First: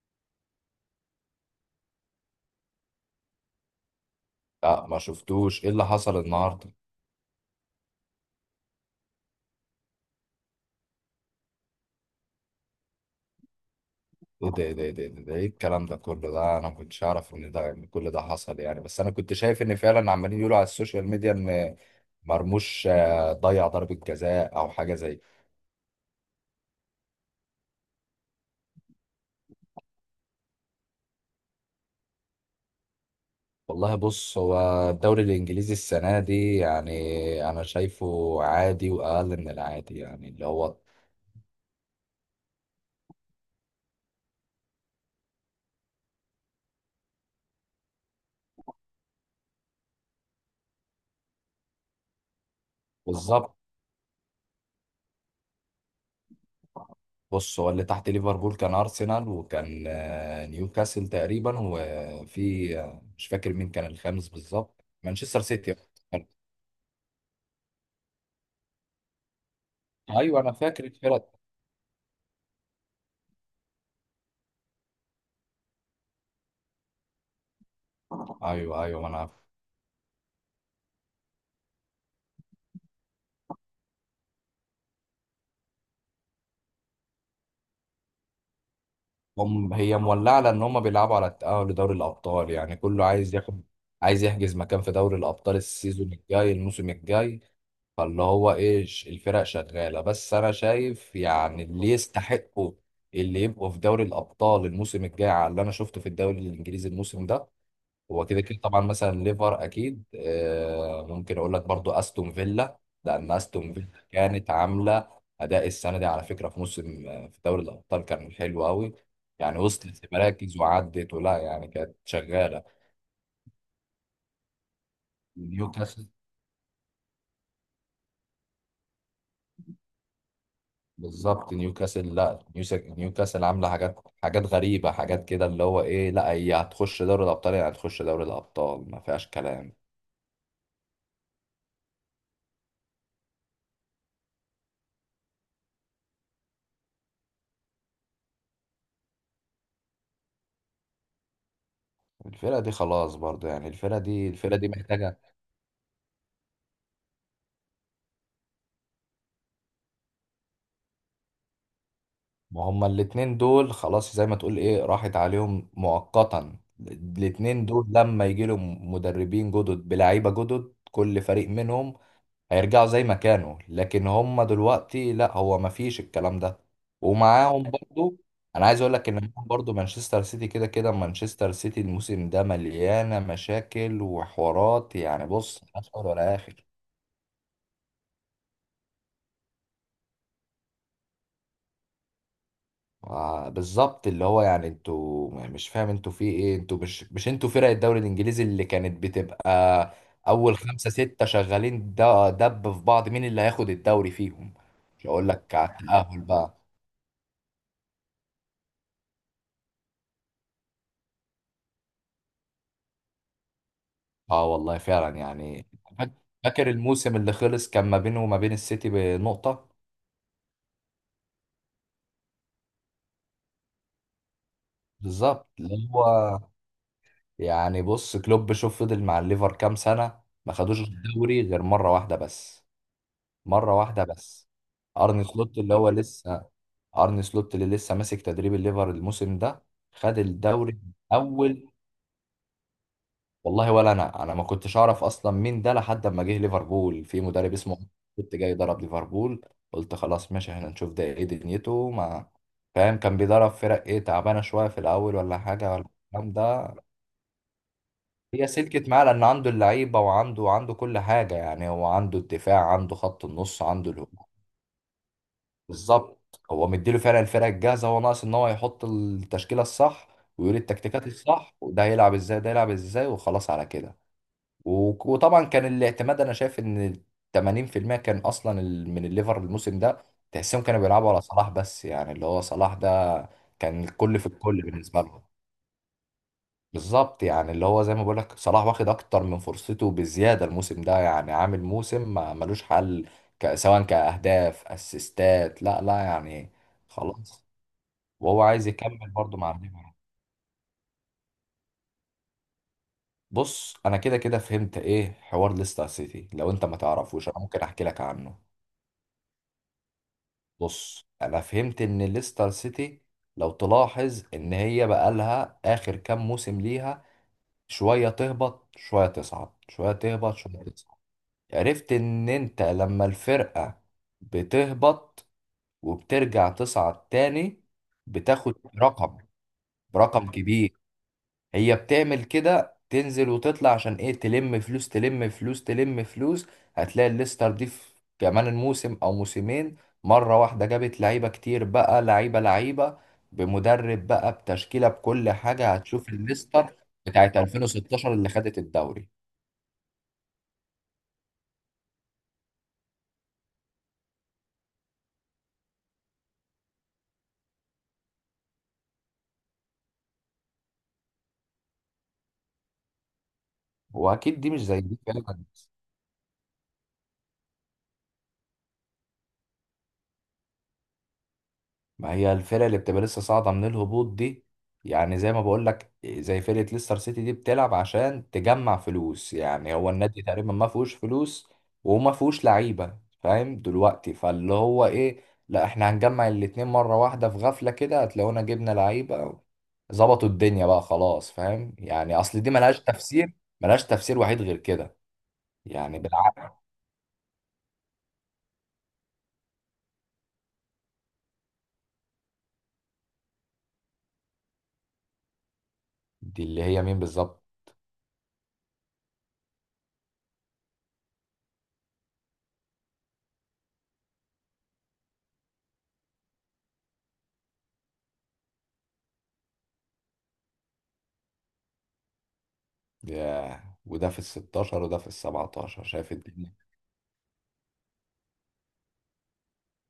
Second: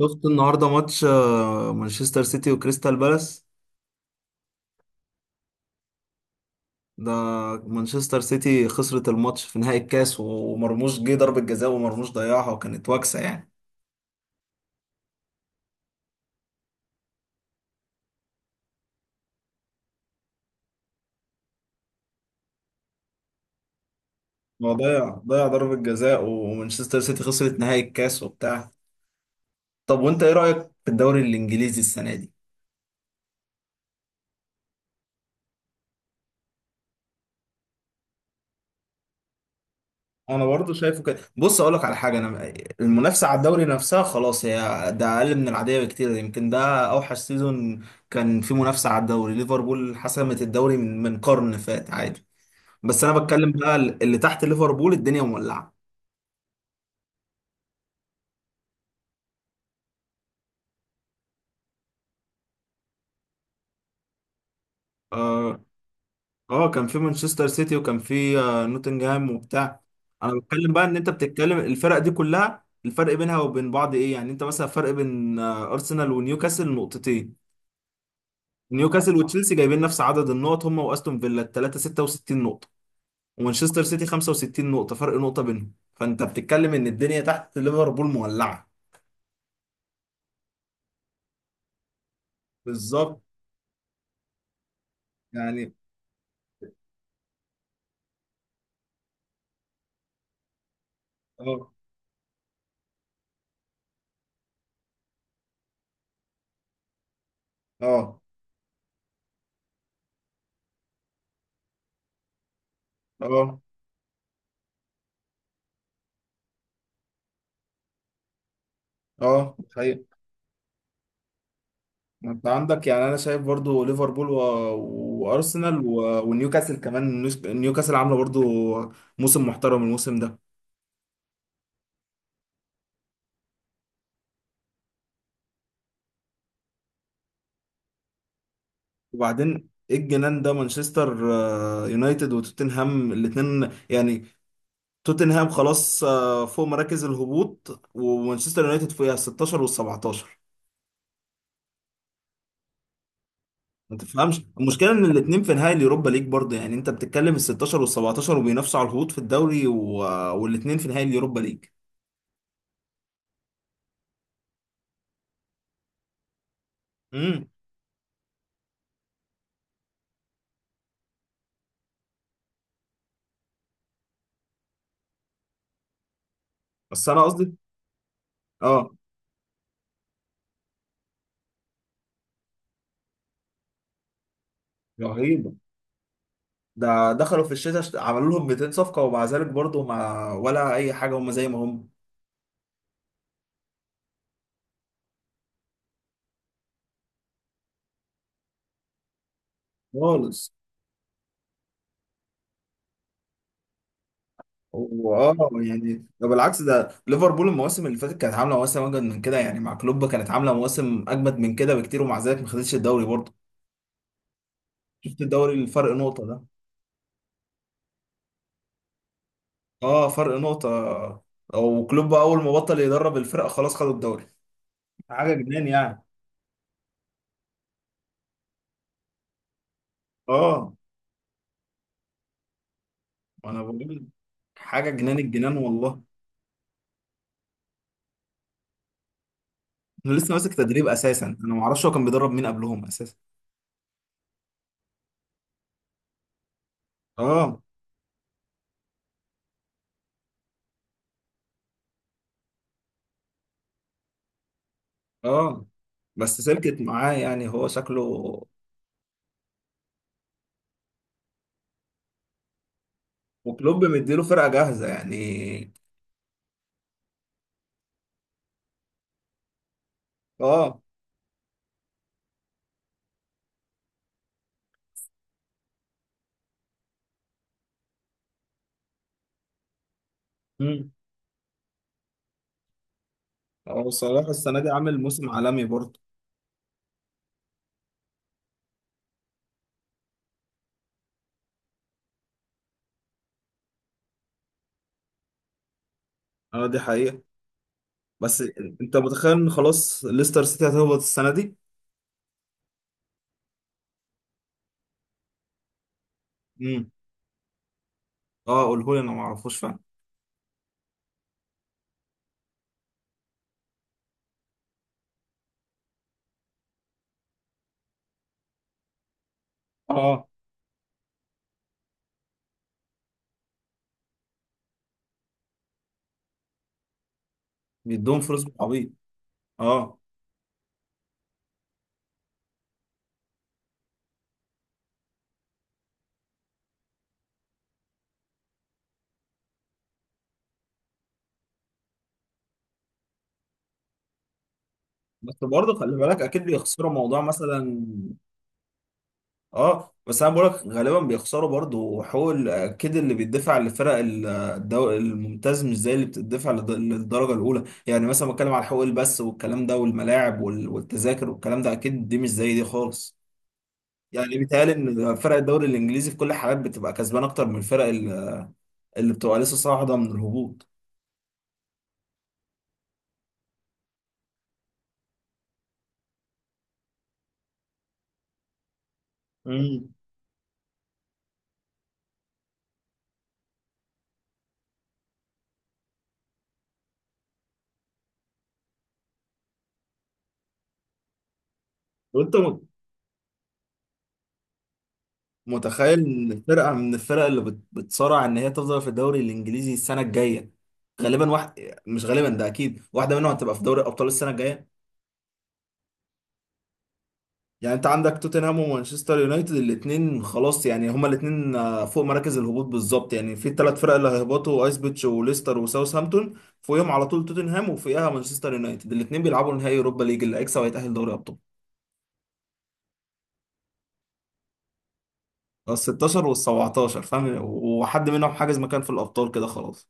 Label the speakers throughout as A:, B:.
A: شفت النهارده ماتش مانشستر سيتي وكريستال بالاس.
B: لا، ما شفتوش. ايه اللي حصل النهارده؟
A: ده مانشستر سيتي خسرت الماتش في نهائي الكاس ومرموش جه ضربة جزاء ومرموش ضيعها وكانت واكسة يعني.
B: ايه ده، ايه ده، ايه ده، ايه ده، إيه الكلام ده كله؟ ده انا ما كنتش اعرف ان ده إن كل ده حصل، يعني. بس انا كنت شايف ان فعلا عمالين يقولوا على السوشيال ميديا ان مرموش، ضيع ضربة جزاء او
A: هو
B: حاجة
A: ضيع
B: زي.
A: ضيع ضربة جزاء ومانشستر سيتي خسرت نهائي الكاس وبتاع. طب وانت ايه رأيك في الدوري الانجليزي السنة دي؟
B: والله، بص، هو الدوري الانجليزي السنة دي، يعني انا شايفه عادي واقل من العادي، يعني
A: انا
B: اللي
A: برضو
B: هو.
A: شايفه كده، بص اقول لك على حاجه. انا المنافسه على الدوري نفسها خلاص هي ده اقل من العاديه بكتير، يمكن ده اوحش سيزون كان في منافسه على الدوري. ليفربول حسمت الدوري من قرن فات عادي، بس انا بتكلم
B: بالظبط.
A: بقى اللي تحت ليفربول الدنيا مولعه.
B: بص، هو اللي تحت ليفربول كان ارسنال، وكان نيوكاسل تقريبا، وفي مش فاكر مين كان الخامس بالظبط، مانشستر
A: اه
B: سيتي.
A: اه، كان في مانشستر سيتي وكان في نوتنجهام وبتاع. انا
B: ايوه، انا
A: بتكلم
B: فاكر
A: بقى ان انت
B: الفرق.
A: بتتكلم الفرق دي كلها الفرق بينها وبين بعض ايه؟ يعني انت مثلا فرق بين ارسنال ونيوكاسل نقطتين،
B: ايوه، ايوه، ما
A: نيوكاسل
B: انا عارف.
A: وتشيلسي جايبين نفس عدد النقط هم واستون فيلا الثلاثه 66 نقطه، ومانشستر سيتي 65 نقطه، فرق نقطه بينهم. فانت بتتكلم ان الدنيا تحت ليفربول مولعه.
B: هم، هي مولعه لان هم بيلعبوا على التاهل لدوري الابطال، يعني كله
A: بالظبط
B: عايز ياخد، عايز يحجز مكان في دوري الابطال
A: يعني.
B: السيزون الجاي، الموسم الجاي. فاللي هو، ايه، الفرق شغاله، بس انا شايف، يعني
A: اه
B: اللي يستحقوا اللي يبقوا في دوري الابطال الموسم الجاي على اللي انا شفته في الدوري الانجليزي الموسم ده،
A: اه
B: هو كده كده طبعا. مثلا ليفر اكيد، ممكن اقول لك برضو استون فيلا. لان
A: اه
B: استون فيلا كانت عامله اداء السنه دي، على فكره، في موسم، في دوري الابطال كان حلو قوي.
A: اه،
B: يعني وصلت لمراكز وعدت، ولا يعني كانت
A: انت
B: شغاله.
A: عندك يعني انا شايف برضو ليفربول و... وارسنال و...
B: نيوكاسل.
A: ونيوكاسل كمان. نيوكاسل عامله برضو موسم محترم الموسم ده.
B: بالظبط، نيوكاسل. لا، نيوكاسل عامله حاجات حاجات غريبه، حاجات كده، اللي هو، ايه، لا هي هتخش دوري الابطال، يعني هتخش دوري الابطال ما فيهاش
A: وبعدين
B: كلام.
A: ايه الجنان ده؟ مانشستر يونايتد وتوتنهام الاتنين يعني توتنهام خلاص فوق مراكز الهبوط، ومانشستر يونايتد فوقها، 16 وال 17.
B: الفرقه دي خلاص برضو، يعني
A: ما
B: الفرقه دي
A: تفهمش
B: الفرقه دي
A: المشكله ان
B: محتاجه.
A: الاتنين في نهائي اليوروبا ليج برضه؟ يعني انت بتتكلم ال 16 وال 17 وبينافسوا على الهبوط في الدوري و... والاتنين في نهائي اليوروبا ليج.
B: ما هما الاتنين دول خلاص، زي ما تقول، ايه، راحت عليهم مؤقتا.
A: امم
B: الاتنين دول لما يجي لهم مدربين جدد بلعيبة جدد، كل فريق منهم هيرجعوا زي ما كانوا. لكن هما دلوقتي لا، هو ما فيش الكلام ده.
A: بس انا قصدي.
B: ومعاهم برضو. انا عايز
A: اه
B: اقول لك ان معاهم برضو مانشستر سيتي. كده كده مانشستر سيتي الموسم ده مليانة مشاكل وحوارات، يعني
A: رهيبه.
B: بص، ملهاش اول ولا اخر.
A: ده دخلوا في الشتاء عملوا لهم 200 صفقه ومع ذلك برضه ما ولا اي حاجه، هم زي ما هم
B: بالظبط. اللي هو، يعني، انتوا مش فاهم انتوا في ايه. انتوا مش، انتوا فرق الدوري الانجليزي اللي كانت بتبقى
A: خالص.
B: اول خمسة ستة شغالين، دب في بعض مين اللي هياخد الدوري فيهم. مش هقول
A: واه،
B: لك على
A: يعني
B: التأهل
A: ده
B: بقى.
A: بالعكس، ده ليفربول المواسم اللي فاتت كانت عامله مواسم اجمد من كده، يعني مع كلوب كانت عامله مواسم اجمد من كده بكتير ومع ذلك ما خدتش الدوري برضه.
B: اه، والله فعلا
A: شفت الدوري؟
B: يعني.
A: الفرق
B: فاك-
A: نقطه ده.
B: فاكر الموسم اللي خلص كان ما بينه وما بين السيتي بنقطة.
A: اه فرق نقطه. وكلوب اول ما بطل يدرب الفرقه خلاص خدوا الدوري، حاجه
B: بالظبط
A: جنان
B: اللي
A: يعني.
B: هو. يعني بص، كلوب، شوف فضل مع الليفر كام سنة. ما
A: اه
B: خدوش الدوري غير مرة واحدة بس،
A: انا
B: مرة واحدة
A: بقول
B: بس.
A: حاجه جنان،
B: ارني
A: الجنان
B: سلوت اللي هو
A: والله.
B: لسه ارن سلوت اللي لسه ماسك تدريب الليفر الموسم ده،
A: انا
B: خد
A: لسه ماسك
B: الدوري
A: تدريب اساسا، انا ما
B: الاول.
A: اعرفش هو كان بيدرب مين قبلهم اساسا.
B: والله، ولا انا ما كنتش اعرف اصلا مين ده لحد ما جه ليفربول في مدرب
A: اه
B: اسمه كنت جاي يدرب ليفربول. قلت خلاص ماشي، احنا نشوف ده ايه دنيته، ما فاهم كان بيدرب فرق ايه، تعبانه شويه في الاول ولا
A: اه،
B: حاجه ولا الكلام
A: بس
B: ده.
A: سلكت معاه يعني، هو شكله.
B: هي سلكت معاه لان عنده اللعيبه، وعنده كل حاجه، يعني هو عنده الدفاع، عنده خط النص،
A: وكلوب
B: عنده
A: مديله
B: الهجوم.
A: فرقة جاهزة يعني.
B: بالظبط، هو مديله فعلا الفرقه الجاهزه. هو ناقص ان هو يحط التشكيله الصح، ويقول
A: اه.
B: التكتيكات الصح، وده هيلعب ازاي، ده هيلعب ازاي، وخلاص على كده. وطبعا كان الاعتماد، انا شايف ان 80% كان اصلا من الليفر الموسم ده. تحسهم كانوا
A: امم
B: بيلعبوا على صلاح بس، يعني اللي هو صلاح ده كان
A: هو
B: الكل
A: صلاح
B: في
A: السنة
B: الكل
A: دي عامل
B: بالنسبه لهم.
A: موسم عالمي برضه.
B: بالظبط، يعني اللي هو، زي ما بقولك، صلاح واخد اكتر من فرصته بزياده الموسم ده، يعني عامل موسم ما ملوش حل، سواء كاهداف اسيستات، لا، لا يعني.
A: اه دي حقيقة.
B: خلاص.
A: بس
B: وهو عايز
A: انت
B: يكمل
A: متخيل
B: برضه
A: ان
B: مع الليفر.
A: خلاص ليستر سيتي هتهبط السنة دي؟
B: بص، انا كده كده فهمت ايه حوار ليستر سيتي. لو انت ما
A: امم.
B: تعرفوش انا ممكن احكي لك عنه.
A: اه قولهولي، انا ما اعرفوش فعلا.
B: بص، انا فهمت ان ليستر سيتي، لو تلاحظ ان هي بقالها اخر كام موسم ليها، شويه تهبط شويه تصعد، شويه
A: اه
B: تهبط شويه تصعد. عرفت ان انت لما الفرقة بتهبط وبترجع تصعد تاني،
A: بيدوهم فلوس
B: بتاخد
A: بالعبيط.
B: رقم
A: اه
B: رقم كبير. هي بتعمل كده، تنزل وتطلع، عشان ايه؟ تلم فلوس، تلم فلوس، تلم فلوس. هتلاقي الليستر دي في كمان الموسم او موسمين، مرة واحدة جابت لعيبة كتير بقى، لعيبة لعيبة، بمدرب بقى، بتشكيلة، بكل
A: بس برضه
B: حاجة،
A: خلي
B: هتشوف
A: بالك، اكيد
B: الليستر
A: بيخسروا موضوع
B: بتاعت
A: مثلا.
B: 2016 اللي خدت الدوري.
A: اه بس انا بقولك غالبا بيخسروا برضو، وحقوق اكيد اللي بيدفع الممتاز مش زي اللي بتدفع للدرجه الاولى. يعني مثلا بتكلم على حقوق البث والكلام ده والملاعب والتذاكر والكلام ده، اكيد دي مش زي دي خالص. يعني
B: واكيد دي مش
A: بيتهيألي
B: زي دي
A: ان
B: فعلا.
A: فرق الدوري الانجليزي في كل الحالات بتبقى كسبان اكتر من اللي بتبقى لسه صاعده من الهبوط.
B: ما هي الفرق اللي بتبقى لسه صاعدة من الهبوط دي، يعني زي ما بقول لك، زي فرقة ليستر سيتي دي، بتلعب عشان تجمع فلوس. يعني هو
A: امم.
B: النادي تقريبا ما فيهوش فلوس، وما فيهوش لعيبة، فاهم دلوقتي؟ فاللي هو، ايه، لا، احنا هنجمع الاتنين مرة واحدة في غفلة كده، هتلاقونا جبنا لعيبة، ظبطوا الدنيا بقى، خلاص. فاهم؟ يعني
A: وانت
B: اصل دي ملهاش تفسير، ملهاش تفسير وحيد غير كده.
A: متخيل
B: يعني
A: ان
B: بالعقل.
A: فرقه من الفرق اللي بتصارع ان هي تفضل في الدوري الانجليزي السنه الجايه، غالبا واحد، مش غالبا ده اكيد، واحده منهم هتبقى في دوري الابطال السنه الجايه؟
B: دي اللي هي مين بالظبط؟
A: يعني انت عندك توتنهام ومانشستر يونايتد الاثنين خلاص، يعني هما الاثنين فوق مراكز الهبوط بالظبط. يعني في الثلاث فرق اللي هيهبطوا ايسبيتش وليستر وساوثهامبتون، فوقيهم على طول توتنهام وفوقيها مانشستر يونايتد، الاثنين بيلعبوا نهائي اوروبا ليج، اللي هيكسب هيتاهل دوري ابطال.
B: ياه، وده في ال 16 وده في ال
A: ال
B: 17، شايف
A: 16 وال
B: الدنيا؟
A: 17 فاهم، وحد منهم حاجز مكان في الابطال كده خلاص.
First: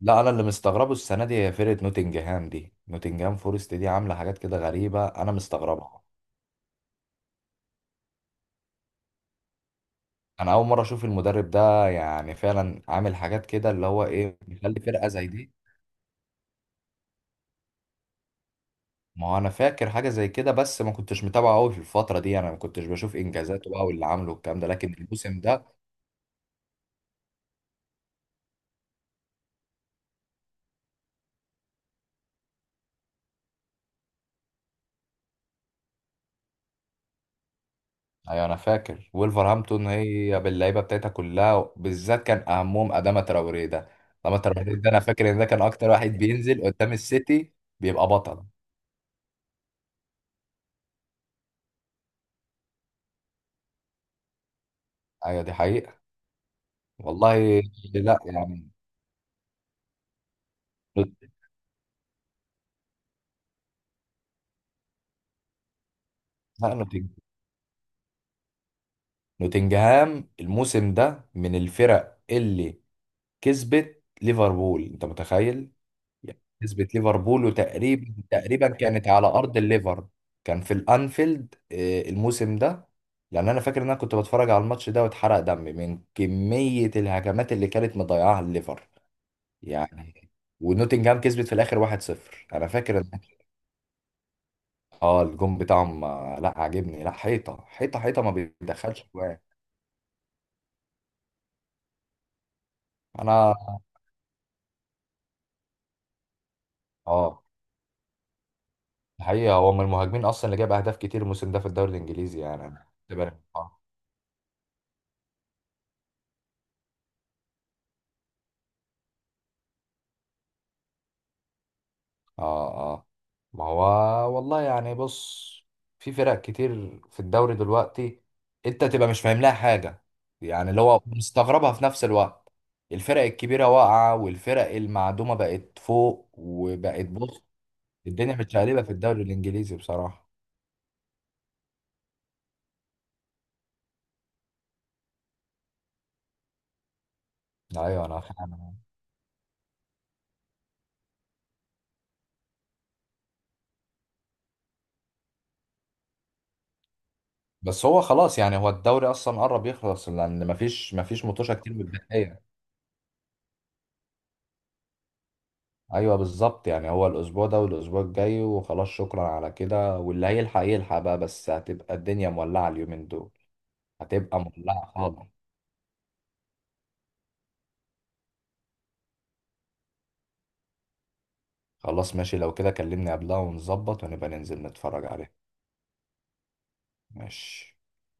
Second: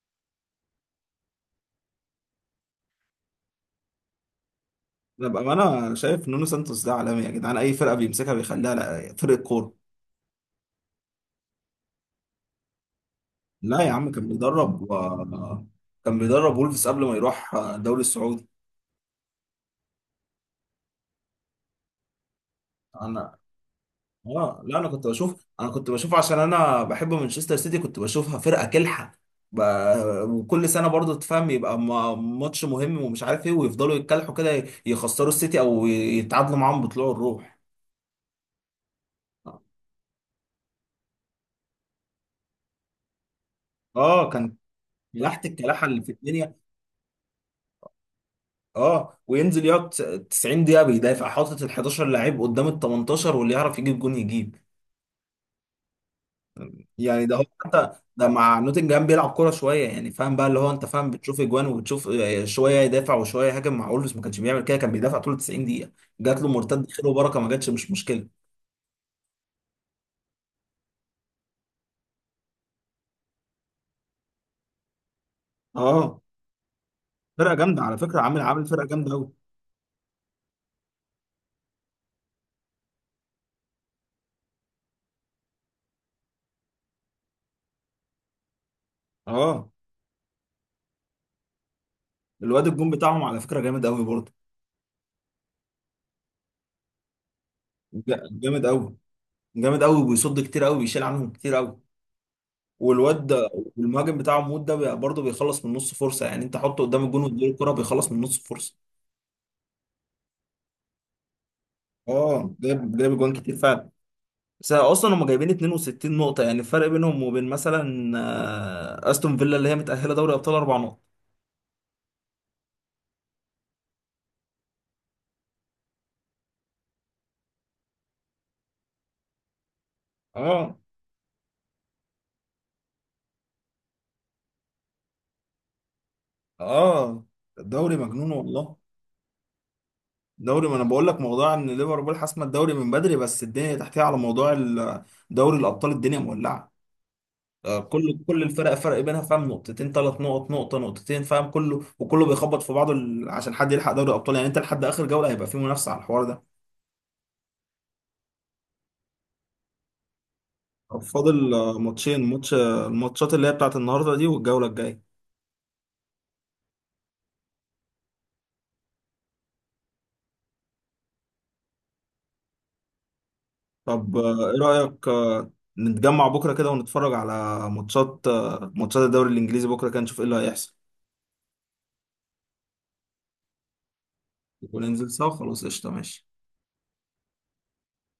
B: لا، انا اللي مستغربه السنه دي هي فرقه نوتنجهام دي، نوتنجهام فورست دي عامله حاجات كده غريبه،
A: لا
B: انا
A: بقى، انا
B: مستغربها.
A: شايف نونو سانتوس ده عالمي يا جدعان، اي فرقه بيمسكها بيخليها فرقه كوره.
B: انا اول مره اشوف المدرب ده، يعني فعلا عامل حاجات كده
A: لا
B: اللي
A: يا
B: هو،
A: عم كان
B: ايه، بيخلي
A: بيدرب و...
B: فرقه زي دي.
A: كان بيدرب وولفز قبل ما يروح الدوري السعودي.
B: ما هو انا فاكر حاجه زي كده، بس ما كنتش متابعه قوي في الفتره دي، انا ما كنتش بشوف
A: انا
B: انجازاته بقى واللي عامله والكلام
A: اه،
B: ده،
A: لا انا
B: لكن
A: كنت
B: الموسم
A: بشوف، انا
B: ده.
A: كنت بشوف عشان انا بحب مانشستر سيتي، كنت بشوفها فرقه كلحه. ب... وكل سنه برضو تفهم يبقى ماتش مهم ومش عارف ايه، ويفضلوا يتكلحوا كده يخسروا السيتي او يتعادلوا معاهم بطلوع الروح.
B: ايوه، انا فاكر ولفرهامبتون هي باللعيبه بتاعتها كلها، بالذات كان اهمهم اداما تراوريه ده.
A: اه
B: اداما
A: كان
B: تراوريه ده انا فاكر ان ده
A: لحت
B: كان
A: الكلاحه
B: اكتر
A: اللي
B: واحد
A: في الدنيا.
B: بينزل قدام السيتي، بيبقى بطل.
A: اه وينزل يقعد 90 دقيقة بيدافع، حاطط ال 11 لعيب قدام ال 18، واللي يعرف يجيب جون يجيب.
B: ايوه، دي حقيقة.
A: يعني ده هو،
B: والله،
A: حتى
B: لا
A: ده مع
B: يعني،
A: نوتنجهام بيلعب كورة شوية يعني فاهم بقى، اللي هو انت فاهم
B: نوت-
A: بتشوف اجوان وبتشوف شوية يدافع وشوية يهاجم. مع اولمز ما كانش بيعمل كده، كان بيدافع طول 90 دقيقة. جات له
B: لا،
A: مرتد خير وبركة، ما جاتش مش مشكلة.
B: نوتنجهام الموسم ده من الفرق اللي كسبت ليفربول، انت متخيل؟
A: اه
B: يعني كسبت ليفربول،
A: فرقة جامدة على
B: وتقريبا
A: فكرة، عامل عامل
B: تقريبا
A: فرقة
B: كانت
A: جامدة
B: على
A: قوي.
B: ارض الليفر، كان في الانفيلد، الموسم ده. لان انا فاكر ان انا كنت بتفرج على الماتش ده واتحرق دمي من كمية الهجمات اللي كانت مضيعاها الليفر.
A: اه
B: يعني. ونوتنجهام كسبت في الاخر 1-0.
A: الواد
B: انا
A: الجون
B: فاكر.
A: بتاعهم على فكرة جامد قوي برضه.
B: اه، الجون بتاعهم، لا عاجبني، لا، حيطه حيطه حيطه، ما
A: جامد قوي،
B: بيدخلش جوان.
A: جامد قوي وبيصد كتير قوي، بيشيل عنهم كتير قوي. والواد ده،
B: انا
A: والمهاجم بتاعه موت ده برضه بيخلص من نص فرصه، يعني انت حطه قدام الجون
B: اه
A: واديله الكره بيخلص من نص فرصه.
B: الحقيقه هو من المهاجمين اصلا اللي جاب اهداف كتير الموسم ده في الدوري الانجليزي،
A: اه
B: يعني أنا
A: جايب جايب
B: كنت
A: جوان كتير
B: اه،
A: فعلا. بس اصلا هم جايبين 62 نقطه، يعني الفرق بينهم وبين مثلا استون فيلا اللي هي متاهله دوري ابطال اربع نقط.
B: اه، آه. ما هو، والله، يعني، بص، في فرق كتير في الدوري دلوقتي انت تبقى مش فاهم لها حاجه. يعني
A: اه
B: اللي هو، مستغربها في نفس الوقت. الفرق الكبيره واقعه، والفرق المعدومه بقت فوق، وبقت،
A: اه.
B: بص.
A: الدوري مجنون
B: الدنيا
A: والله.
B: متشقلبه في الدوري الانجليزي بصراحه.
A: دوري، ما انا بقول لك موضوع ان ليفربول حاسمه الدوري من بدري، بس الدنيا تحتها على موضوع دوري الابطال الدنيا مولعه.
B: ايوه،
A: كل
B: انا
A: كل
B: فاهم.
A: الفرق فرق بينها فاهم نقطتين ثلاث نقط نقطة نقطتين، فاهم كله وكله بيخبط في بعضه عشان حد يلحق دوري الأبطال، يعني أنت لحد آخر جولة هيبقى في منافسة على الحوار ده.
B: بس هو خلاص، يعني هو الدوري اصلا قرب يخلص، لان مفيش
A: طب
B: مفيش
A: فاضل
B: مطوشه كتير
A: ماتشين
B: متبقيه.
A: ماتش الماتشات اللي هي بتاعت النهاردة دي والجولة الجاية.
B: ايوه، بالظبط، يعني هو الاسبوع ده والاسبوع الجاي، وخلاص، شكرا على كده، واللي هيلحق يلحق بقى، بس هتبقى الدنيا مولعه اليومين دول.
A: طب
B: هتبقى
A: إيه
B: مولعه
A: رأيك
B: خالص.
A: نتجمع بكرة كده ونتفرج على ماتشات ماتشات الدوري الإنجليزي بكرة كده، نشوف إيه اللي هيحصل
B: خلاص، ماشي، لو كده كلمني قبلها ونظبط ونبقى ننزل نتفرج
A: وننزل سوا.
B: عليه.
A: خلاص قشطة ماشي.
B: ماشي.